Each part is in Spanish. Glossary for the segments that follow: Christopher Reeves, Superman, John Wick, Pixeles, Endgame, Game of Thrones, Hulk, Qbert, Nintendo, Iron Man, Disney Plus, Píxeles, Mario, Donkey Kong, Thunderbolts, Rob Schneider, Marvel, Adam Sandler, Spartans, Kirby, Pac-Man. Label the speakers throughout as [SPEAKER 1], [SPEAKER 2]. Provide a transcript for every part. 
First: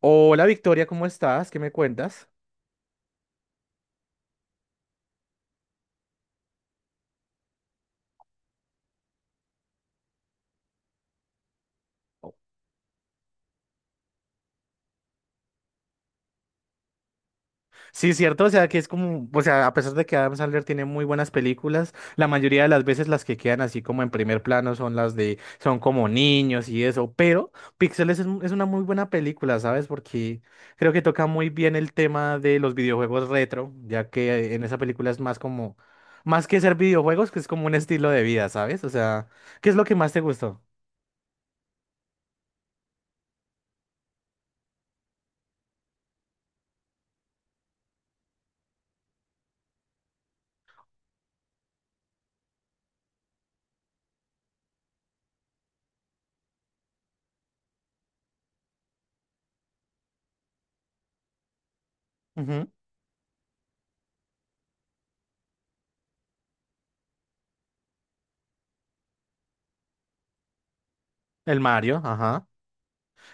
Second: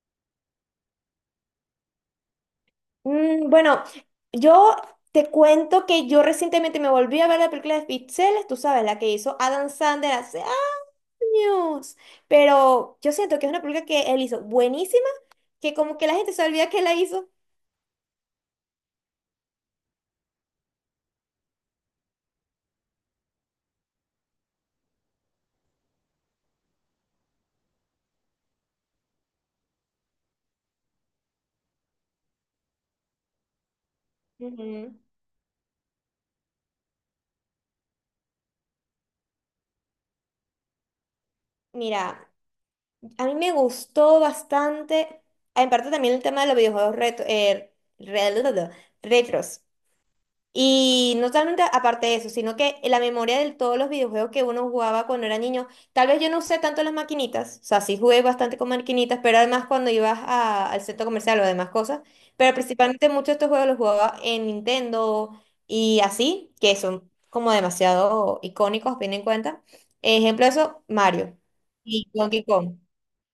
[SPEAKER 1] Hola Victoria, ¿cómo estás? ¿Qué me cuentas?
[SPEAKER 2] Bueno, yo te cuento que yo recientemente me volví a ver la película de Pixeles, tú sabes, la que hizo Adam Sandler hace años. Pero yo siento que es una película que él hizo buenísima, que como que la gente se olvida que la hizo.
[SPEAKER 1] Sí, cierto, o sea que es como, o sea, a pesar de que Adam Sandler tiene muy buenas películas, la mayoría de las veces las que quedan así como en primer plano son las de, son como niños y eso, pero Píxeles es, es una muy buena película, ¿sabes? Porque creo que toca muy bien el tema de los videojuegos retro, ya que en esa
[SPEAKER 2] Ujú.
[SPEAKER 1] película es más como, más que ser videojuegos, que es como un estilo de vida, ¿sabes? O sea, ¿qué es lo que más te gustó?
[SPEAKER 2] Mira, a mí me gustó bastante, en parte también el tema de los videojuegos re- retros. Y no solamente aparte de eso, sino que la memoria de todos los videojuegos que uno jugaba cuando era niño, tal vez yo no usé tanto las maquinitas, o sea, sí jugué bastante con maquinitas, pero además cuando al centro comercial o demás cosas, pero
[SPEAKER 1] Ujú.
[SPEAKER 2] principalmente muchos de estos juegos los jugaba en Nintendo y así, que son como demasiado icónicos, bien en cuenta. Ejemplo de eso, Mario
[SPEAKER 1] El Mario,
[SPEAKER 2] y Donkey
[SPEAKER 1] ajá.
[SPEAKER 2] Kong.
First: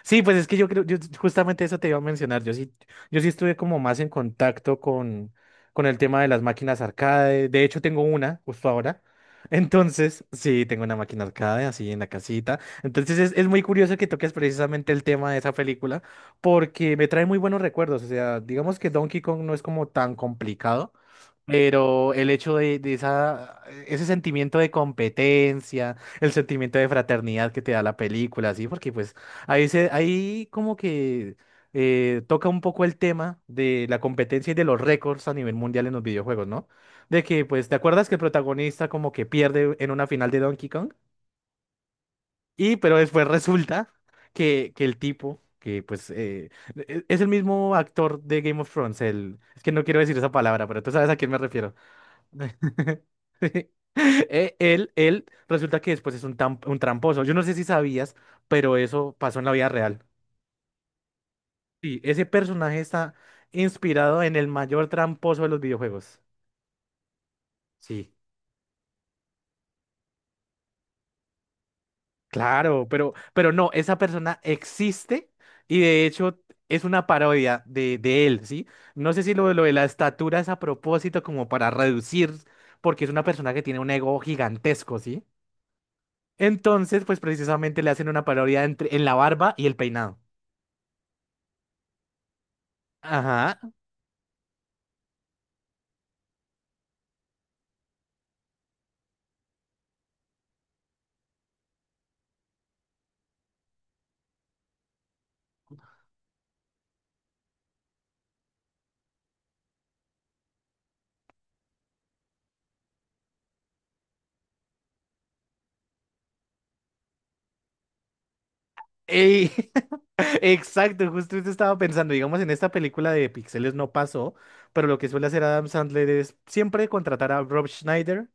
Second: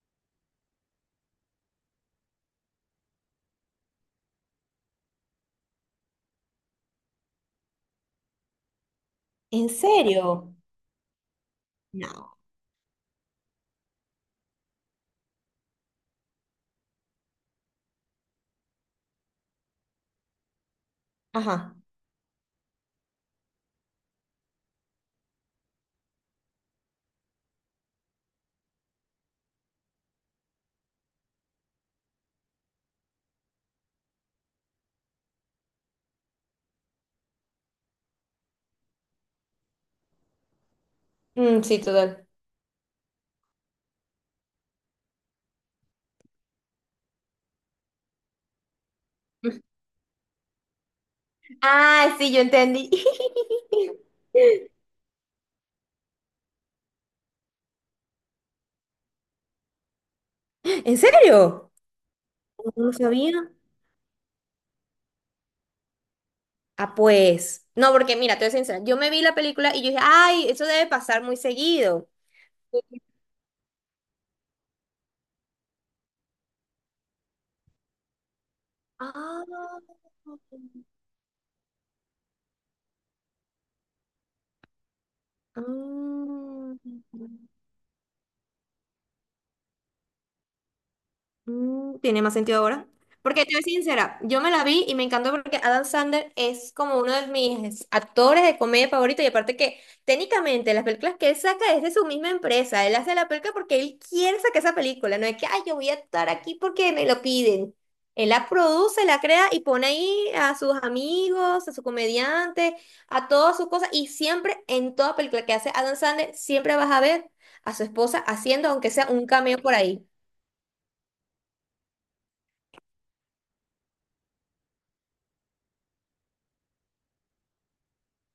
[SPEAKER 1] Sí, pues es que yo creo, yo justamente eso te iba a mencionar. Yo sí, yo sí estuve como más en contacto con el tema de las máquinas arcade. De hecho, tengo una justo ahora.
[SPEAKER 2] ¿En
[SPEAKER 1] Entonces,
[SPEAKER 2] serio?
[SPEAKER 1] sí, tengo una máquina arcade así en la
[SPEAKER 2] No.
[SPEAKER 1] casita. Entonces, es muy curioso que toques precisamente el tema de esa película porque me trae muy buenos recuerdos. O sea, digamos que Donkey Kong no es como tan complicado.
[SPEAKER 2] Ajá.
[SPEAKER 1] Pero el hecho de esa, ese sentimiento de competencia, el sentimiento de fraternidad que te da la película, ¿sí? Porque pues ahí, ahí como que toca un poco el tema de la competencia y de los récords a nivel mundial en los videojuegos, ¿no? De que, pues, ¿te acuerdas que el protagonista como que pierde en una final de Donkey Kong?
[SPEAKER 2] Mm, sí, total.
[SPEAKER 1] Y pero después resulta que el tipo, que pues es el mismo actor de Game of Thrones, el, es que no quiero decir esa palabra, pero tú sabes a quién me refiero.
[SPEAKER 2] Ah, sí, yo entendí.
[SPEAKER 1] Él, él resulta que después es un, un tramposo. Yo no sé si sabías, pero eso pasó en la vida real.
[SPEAKER 2] ¿En serio?
[SPEAKER 1] Sí, ese personaje
[SPEAKER 2] No
[SPEAKER 1] está
[SPEAKER 2] sabía.
[SPEAKER 1] inspirado en el mayor tramposo de los videojuegos.
[SPEAKER 2] Ah, pues. No,
[SPEAKER 1] Sí,
[SPEAKER 2] porque mira, te voy a ser sincera. Yo me vi la película y yo dije, ay, eso debe pasar muy seguido.
[SPEAKER 1] claro, pero no, esa persona existe y de hecho es una parodia de él, ¿sí? No sé si
[SPEAKER 2] Ah.
[SPEAKER 1] lo, lo de la estatura es a propósito como para reducir, porque es una persona que tiene un ego gigantesco, ¿sí?
[SPEAKER 2] Ah.
[SPEAKER 1] Entonces, pues precisamente le hacen una parodia entre, en la barba y el peinado.
[SPEAKER 2] Mm, tiene más sentido ahora. Porque te
[SPEAKER 1] Ajá.
[SPEAKER 2] voy a ser sincera, yo me la vi y me encantó porque Adam Sandler es como uno de mis actores de comedia favoritos y aparte que técnicamente las películas que él saca es de su misma empresa, él hace la película porque él quiere sacar esa película, no es que, ay, yo voy a estar aquí porque me lo piden. Él la produce, la crea y pone ahí a sus amigos, a sus comediantes, a todas sus cosas y siempre en toda película que hace Adam Sandler, siempre vas a ver a su esposa haciendo, aunque sea un
[SPEAKER 1] Ey,
[SPEAKER 2] cameo por ahí.
[SPEAKER 1] exacto, justo eso estaba pensando, digamos, en esta película de Pixeles no pasó, pero lo que suele hacer Adam Sandler es siempre contratar a Rob Schneider,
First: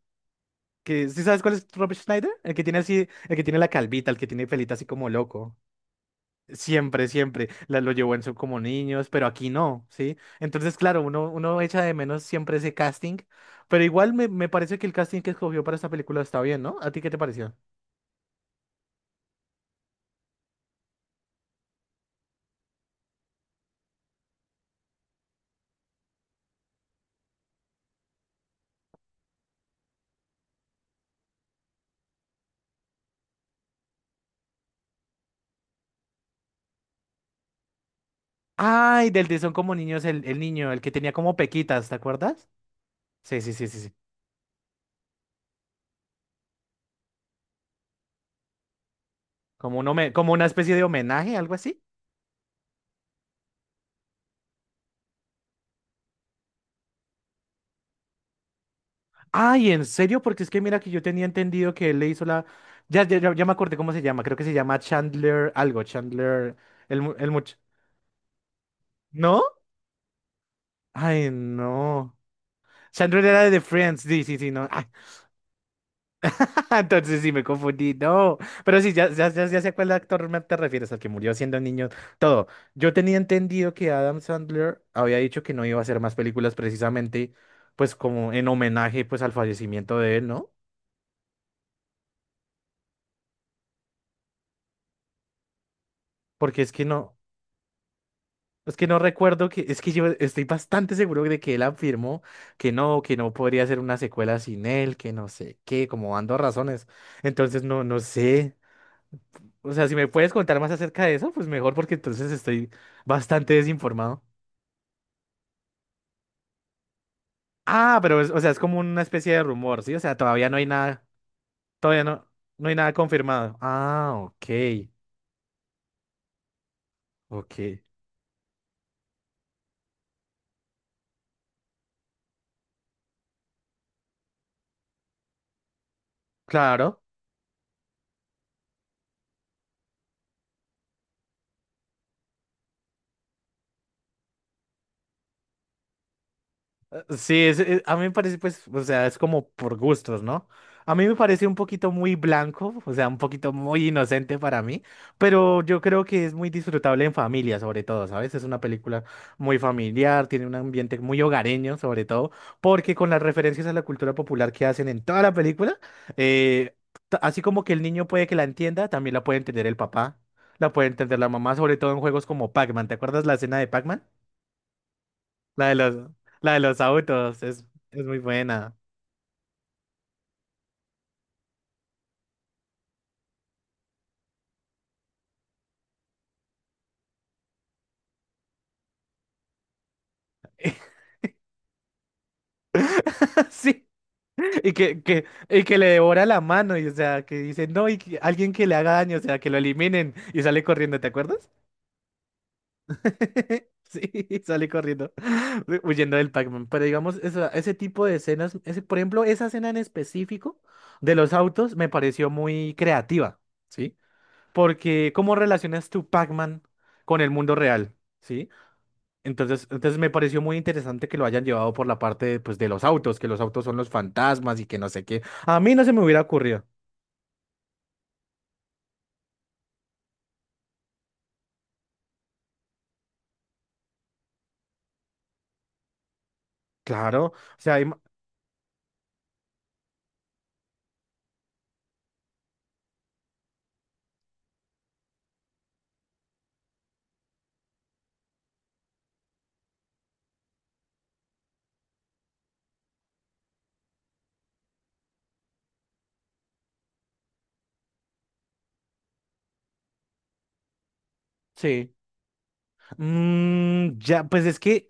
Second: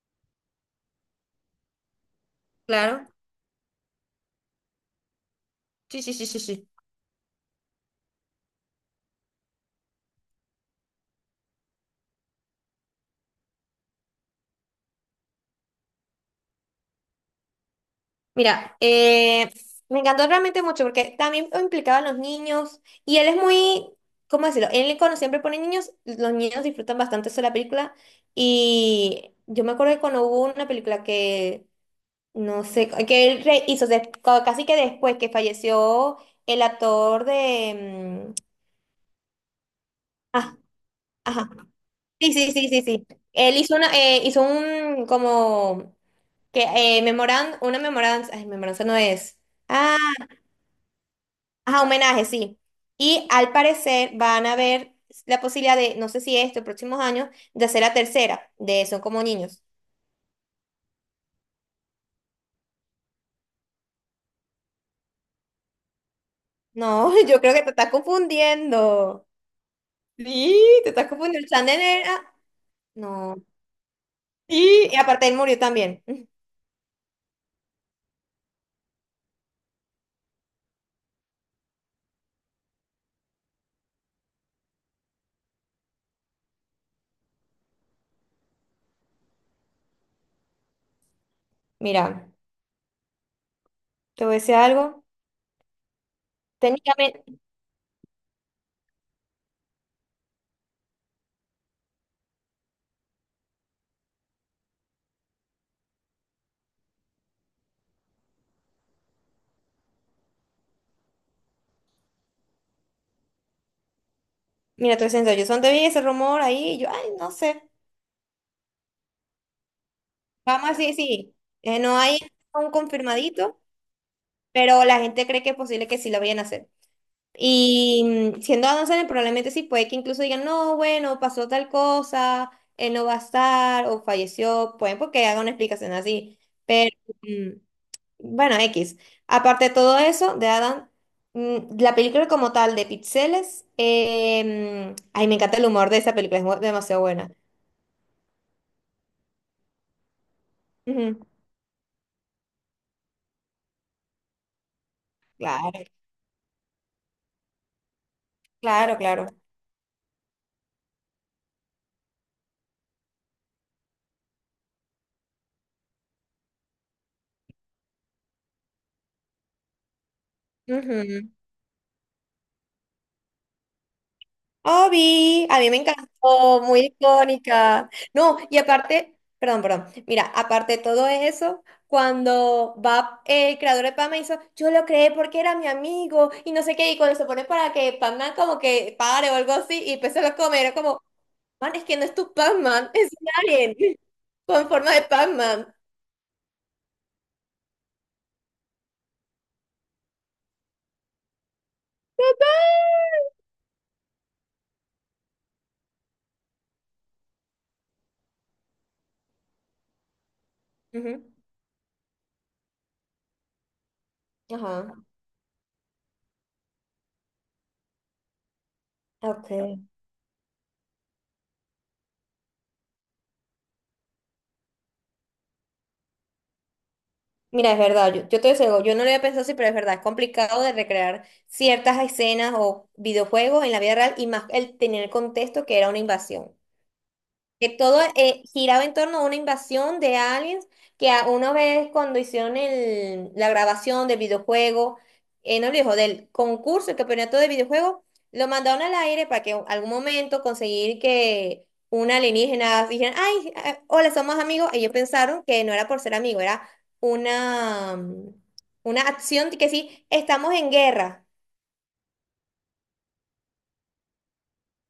[SPEAKER 1] que ¿sí sabes cuál es Rob Schneider? El que tiene
[SPEAKER 2] Claro.
[SPEAKER 1] así, el que tiene la calvita, el que tiene pelita así como loco.
[SPEAKER 2] Sí, sí, sí, sí, sí.
[SPEAKER 1] Siempre, siempre la, lo llevó en su como niños, pero aquí no, ¿sí? Entonces, claro, uno, uno echa de menos siempre ese casting, pero igual me, me parece que el casting que escogió para esta película está bien, ¿no? ¿A ti qué te pareció?
[SPEAKER 2] Mira, me encantó realmente mucho porque también implicaba a los niños y él es muy, ¿cómo decirlo? Él cuando siempre pone niños, los niños disfrutan bastante eso de la película y yo me acuerdo que cuando hubo una película que, no sé, que hizo casi que después que falleció el actor de... mm,
[SPEAKER 1] Ay, del de Son como niños, el
[SPEAKER 2] ah,
[SPEAKER 1] niño, el que tenía como
[SPEAKER 2] ajá.
[SPEAKER 1] pequitas, ¿te
[SPEAKER 2] Sí,
[SPEAKER 1] acuerdas?
[SPEAKER 2] sí, sí, sí, sí.
[SPEAKER 1] Sí, sí,
[SPEAKER 2] Él
[SPEAKER 1] sí,
[SPEAKER 2] hizo
[SPEAKER 1] sí,
[SPEAKER 2] una,
[SPEAKER 1] sí.
[SPEAKER 2] hizo un como que una memoranza, ay, memoranza no es.
[SPEAKER 1] Como,
[SPEAKER 2] Ah,
[SPEAKER 1] como una especie de homenaje, algo así.
[SPEAKER 2] ajá, homenaje, sí. Y al parecer van a haber la posibilidad de, no sé si esto, próximos años, de hacer la tercera, de Son como niños.
[SPEAKER 1] Ay, ¿en serio? Porque es que mira que yo tenía entendido que él le hizo la... Ya, ya, ya me acordé cómo se llama. Creo que se llama Chandler algo. Chandler... El,
[SPEAKER 2] No,
[SPEAKER 1] el
[SPEAKER 2] yo creo
[SPEAKER 1] much...
[SPEAKER 2] que te estás confundiendo.
[SPEAKER 1] ¿No?
[SPEAKER 2] Sí, te estás El
[SPEAKER 1] Ay,
[SPEAKER 2] confundiendo.
[SPEAKER 1] no. Chandler
[SPEAKER 2] No.
[SPEAKER 1] era de The Friends. Sí, sí, sí, no. Ay,
[SPEAKER 2] Sí. Y aparte él murió también.
[SPEAKER 1] entonces sí me confundí. No. Pero sí, ya, ya, ya, ya sé a cuál actor me te refieres, al que murió siendo niño. Todo. Yo tenía entendido que Adam Sandler había dicho que no iba a hacer más películas precisamente, pues como en homenaje pues al fallecimiento de él, ¿no?
[SPEAKER 2] Mira, te voy a decir algo.
[SPEAKER 1] Porque
[SPEAKER 2] Técnicamente,
[SPEAKER 1] es que no recuerdo que, es que yo estoy bastante seguro de que él afirmó que no podría ser una secuela sin él, que no sé qué, como dando razones. Entonces no, no sé. O sea, si me puedes contar más acerca de eso, pues mejor porque entonces estoy bastante desinformado.
[SPEAKER 2] mira, te yo yo solo vi ese rumor ahí, y yo, ay, no sé.
[SPEAKER 1] Ah, pero es, o sea, es como una especie de rumor, ¿sí? O sea, todavía no hay
[SPEAKER 2] Vamos así,
[SPEAKER 1] nada,
[SPEAKER 2] sí. No
[SPEAKER 1] todavía
[SPEAKER 2] hay
[SPEAKER 1] no, no
[SPEAKER 2] un
[SPEAKER 1] hay nada confirmado.
[SPEAKER 2] confirmadito,
[SPEAKER 1] Ah, ok,
[SPEAKER 2] pero la gente cree que es posible que sí lo vayan a hacer.
[SPEAKER 1] ok.
[SPEAKER 2] Y siendo Adam Sandler, probablemente sí, puede que incluso digan, no, bueno, pasó tal cosa, él no va a estar, o falleció, pueden porque haga una explicación así. Pero,
[SPEAKER 1] Claro.
[SPEAKER 2] mm, bueno, X. Aparte de todo eso, de Adam, la película como tal de Pixeles, ay, me encanta el humor de esa película, demasiado buena.
[SPEAKER 1] Sí, a mí me parece, pues, o sea, es como por gustos, ¿no? A mí me
[SPEAKER 2] Ujú,
[SPEAKER 1] parece un poquito muy blanco, o sea, un poquito muy inocente para mí, pero yo
[SPEAKER 2] claro,
[SPEAKER 1] creo que es muy disfrutable en familia, sobre todo, ¿sabes? Es una
[SPEAKER 2] claro,
[SPEAKER 1] película
[SPEAKER 2] claro.
[SPEAKER 1] muy familiar, tiene un ambiente muy hogareño, sobre todo, porque con las referencias a la cultura popular que hacen en toda la película, eh, así como que el niño puede que la entienda, también la puede entender el papá, la puede entender la mamá, sobre todo en juegos como Pac-Man. ¿Te acuerdas la escena de Pac-Man?
[SPEAKER 2] Obi, a
[SPEAKER 1] La
[SPEAKER 2] mí
[SPEAKER 1] de
[SPEAKER 2] me
[SPEAKER 1] los, la de
[SPEAKER 2] encantó,
[SPEAKER 1] los
[SPEAKER 2] muy
[SPEAKER 1] autos
[SPEAKER 2] icónica.
[SPEAKER 1] es muy
[SPEAKER 2] No, y
[SPEAKER 1] buena.
[SPEAKER 2] aparte, perdón, perdón. Mira, aparte de todo eso, cuando va el creador de Pam hizo, yo lo creé porque era mi amigo y no sé qué, y cuando se pone para que Pac-Man como que pare o algo así y pues se lo come, era como, man, es que no es tu Pac-Man, es un alien
[SPEAKER 1] Sí,
[SPEAKER 2] con
[SPEAKER 1] y
[SPEAKER 2] forma de
[SPEAKER 1] que, y
[SPEAKER 2] Pac-Man.
[SPEAKER 1] que le devora la mano, y o sea, que dice, no, alguien que le haga daño, o sea, que lo eliminen, y sale corriendo, ¿te acuerdas? Sí, sale corriendo, huyendo del Pac-Man. Pero digamos, ese tipo de escenas, ese, por ejemplo, esa escena en específico de
[SPEAKER 2] Ujú.
[SPEAKER 1] los autos me pareció muy creativa, ¿sí?
[SPEAKER 2] Ajá.
[SPEAKER 1] Porque, ¿cómo relacionas tu Pac-Man con el mundo real? ¿Sí?
[SPEAKER 2] Ok.
[SPEAKER 1] Entonces, entonces me pareció muy interesante que lo hayan llevado por la parte de, pues, de los autos, que los autos son los fantasmas y que no sé qué. A mí no se me hubiera ocurrido.
[SPEAKER 2] Mira, es verdad, yo te digo, yo no lo había pensado así, pero es verdad, es complicado de recrear ciertas escenas o videojuegos en la vida real y más el tener el contexto que era una invasión.
[SPEAKER 1] Claro, o
[SPEAKER 2] Que
[SPEAKER 1] sea, ima-
[SPEAKER 2] todo giraba en torno a una invasión de aliens que a una vez cuando la grabación del videojuego, no dijo, del concurso, el campeonato de videojuego, lo mandaron al aire para que en algún momento conseguir que un alienígena dijeran, ay, hola, somos amigos. Ellos pensaron que no era por ser amigo, era una, una acción de que sí, estamos en guerra.
[SPEAKER 1] sí. Mm, ya, pues es que,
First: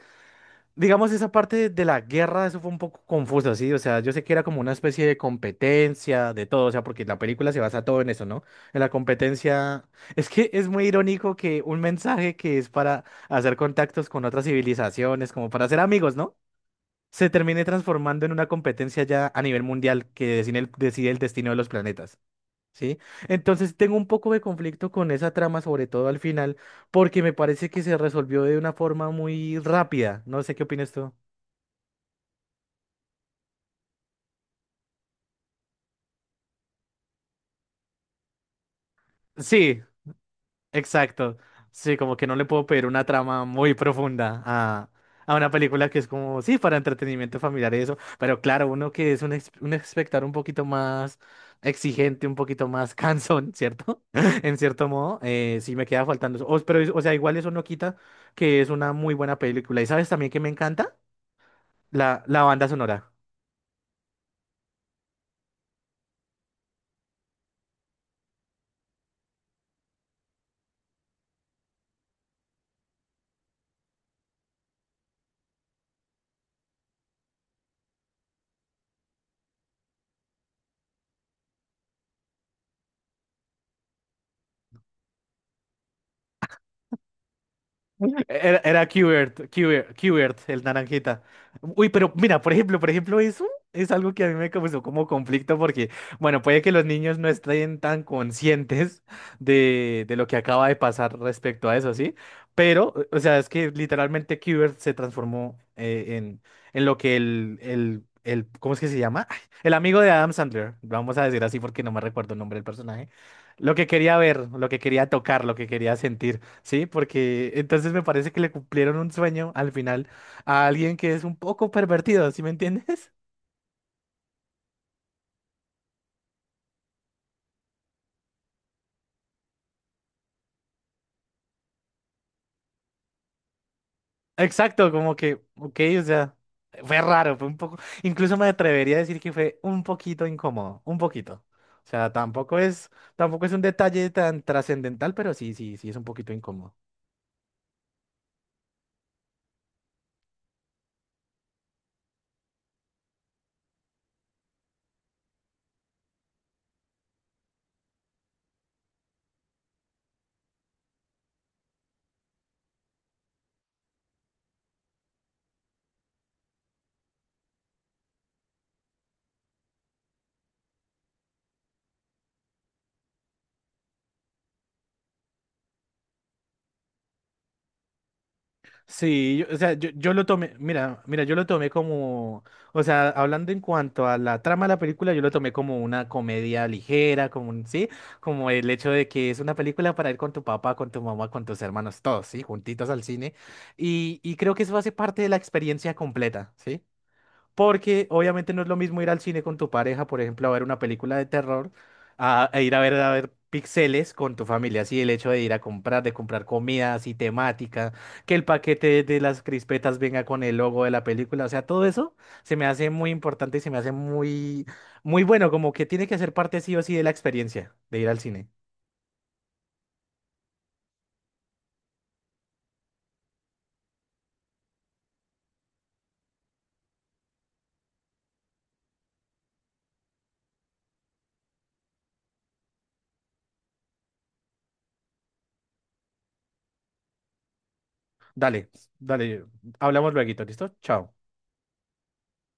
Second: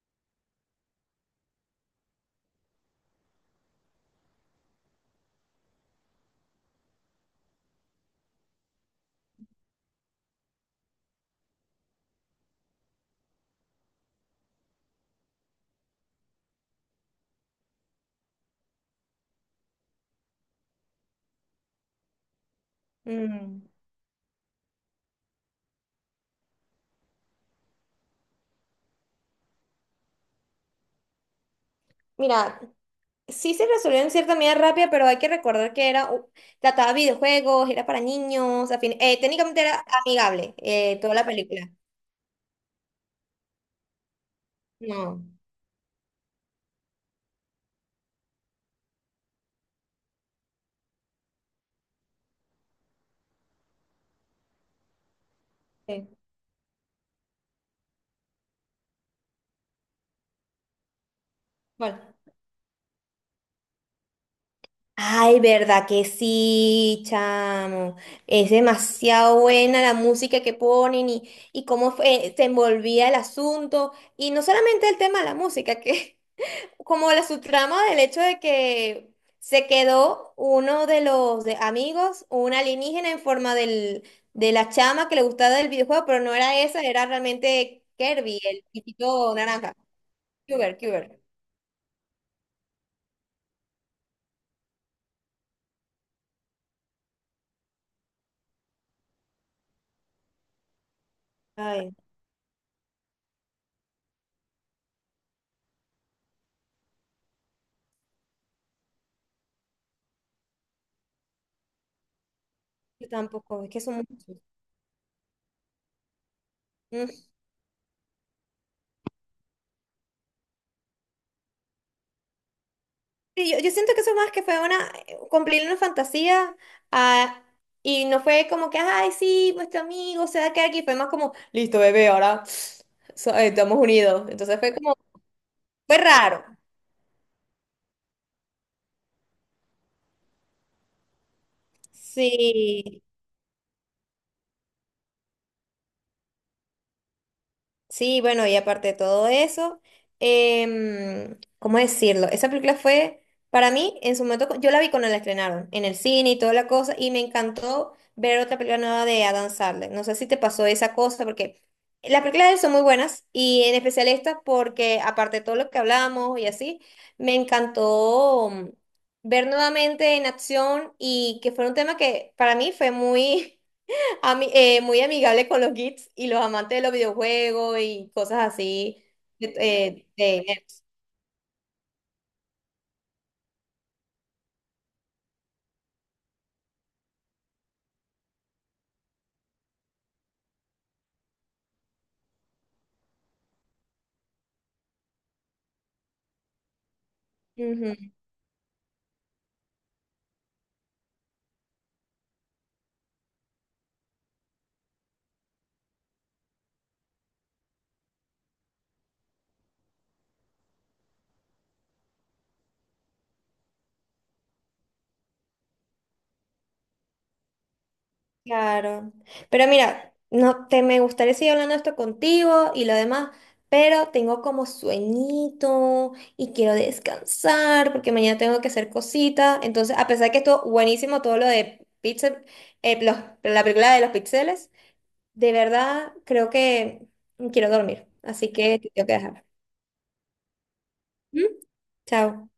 [SPEAKER 1] digamos, esa parte de la guerra, eso fue un poco confuso, ¿sí? O sea, yo sé que era como una especie de competencia, de todo, o sea, porque la película se basa todo en eso, ¿no? En la competencia. Es que es muy irónico que un mensaje que es para hacer contactos con otras civilizaciones, como para ser amigos, ¿no? Se termine transformando en una competencia ya a nivel mundial que decide el destino de los planetas, ¿sí?
[SPEAKER 2] Mm.
[SPEAKER 1] Entonces tengo un poco de conflicto con esa trama, sobre todo al final, porque me parece que se resolvió de una forma muy rápida. No sé qué opinas tú.
[SPEAKER 2] Mira, sí se resolvió en cierta medida rápida, pero hay que recordar que era, trataba videojuegos, era para niños, técnicamente
[SPEAKER 1] Sí,
[SPEAKER 2] era amigable toda la
[SPEAKER 1] exacto.
[SPEAKER 2] película.
[SPEAKER 1] Sí, como que no le puedo pedir una trama muy profunda
[SPEAKER 2] No.
[SPEAKER 1] a una película que es como, sí, para entretenimiento familiar y eso, pero claro, uno que es un, un espectador un poquito más exigente, un poquito más cansón, ¿cierto? En cierto modo, sí me queda
[SPEAKER 2] Sí.
[SPEAKER 1] faltando eso. Pero, o sea, igual eso no quita que es una muy buena película. ¿Y sabes también que me encanta?
[SPEAKER 2] Bueno.
[SPEAKER 1] La banda sonora.
[SPEAKER 2] Ay, verdad que sí, chamo. Es demasiado buena la música que ponen y se envolvía el asunto. Y no solamente el tema de la música, que como la subtrama del hecho de que se quedó uno de los amigos, un alienígena en forma del, de la chama que le gustaba del videojuego, pero no era esa, era realmente Kirby,
[SPEAKER 1] Era,
[SPEAKER 2] el
[SPEAKER 1] era
[SPEAKER 2] chiquito
[SPEAKER 1] Qbert,
[SPEAKER 2] naranja.
[SPEAKER 1] Qbert, Qbert, el
[SPEAKER 2] Cuber, Cuber.
[SPEAKER 1] naranjita. Uy, pero mira, por ejemplo, eso es algo que a mí me causó como conflicto porque, bueno, puede que los niños no estén tan conscientes de lo que acaba de pasar respecto a
[SPEAKER 2] Ay,
[SPEAKER 1] eso, ¿sí? Pero, o sea, es que literalmente Qbert se transformó en lo que el, ¿cómo es que se llama? Ay, el amigo de Adam Sandler, vamos a decir así porque no me recuerdo el nombre del personaje.
[SPEAKER 2] yo tampoco, es
[SPEAKER 1] Lo
[SPEAKER 2] que
[SPEAKER 1] que
[SPEAKER 2] son
[SPEAKER 1] quería
[SPEAKER 2] muchos.
[SPEAKER 1] ver, lo que quería tocar, lo que quería sentir. Sí,
[SPEAKER 2] Mm.
[SPEAKER 1] porque entonces me parece que le cumplieron un sueño al final a alguien que es un poco pervertido, ¿sí me entiendes?
[SPEAKER 2] Sí, yo siento que eso más que fue una, cumplir una fantasía, ah, y no fue como que, ay, sí, nuestro amigo se va a quedar aquí", fue más como, listo, bebé, ahora estamos unidos. Entonces fue
[SPEAKER 1] Exacto,
[SPEAKER 2] como,
[SPEAKER 1] como que, ok,
[SPEAKER 2] fue
[SPEAKER 1] o sea,
[SPEAKER 2] raro.
[SPEAKER 1] fue raro, fue un poco, incluso me atrevería a decir que fue un poquito incómodo, un poquito. O sea, tampoco
[SPEAKER 2] Sí,
[SPEAKER 1] es, tampoco es un detalle tan trascendental, pero sí, sí, sí es un poquito incómodo.
[SPEAKER 2] sí, bueno, y aparte de todo eso, ¿cómo decirlo? Esa película fue, para mí, en su momento, yo la vi cuando la estrenaron, en el cine y toda la cosa, y me encantó ver otra película nueva de Adam Sandler. No sé si te pasó esa cosa, porque las películas de él son muy buenas, y en especial esta, porque aparte de todo lo que hablamos y así, me encantó ver nuevamente en acción, y que fue un tema que para mí fue muy... muy amigable con los geeks y los amantes de los videojuegos y cosas así.
[SPEAKER 1] Sí, yo-
[SPEAKER 2] de-
[SPEAKER 1] o sea, yo,
[SPEAKER 2] eh,
[SPEAKER 1] yo lo
[SPEAKER 2] de-
[SPEAKER 1] tomé, mira, mira, yo lo tomé como, o sea, hablando en cuanto a la trama de la película, yo lo tomé como una comedia ligera, como un, sí, como el hecho de que es una película para ir con tu papá, con tu mamá, con tus hermanos, todos, sí, juntitos al cine, y creo que eso hace parte de la experiencia completa, ¿sí? Porque
[SPEAKER 2] Ujú,
[SPEAKER 1] obviamente no es lo mismo ir al cine con tu pareja, por ejemplo, a ver una película de terror, a, e ir a ver píxeles con tu familia. Así el hecho de ir a comprar, de comprar comida así temática, que el paquete de las crispetas venga con el logo de la película. O sea, todo eso se me hace muy importante y se me hace muy, muy bueno, como que tiene que ser parte sí o sí de la experiencia de ir al cine.
[SPEAKER 2] claro. Pero mira, no te me gustaría seguir hablando esto contigo y lo demás, pero tengo como sueñito y quiero descansar porque mañana tengo que hacer cositas. Entonces, a pesar que estuvo buenísimo todo lo de Pixel, eh, los- la película de los pixeles, de verdad creo que quiero dormir. Así
[SPEAKER 1] Dale,
[SPEAKER 2] que te tengo que
[SPEAKER 1] dale,
[SPEAKER 2] dejar.
[SPEAKER 1] hablamos luego, ¿listo? Chao.
[SPEAKER 2] ¿Mm? Chao.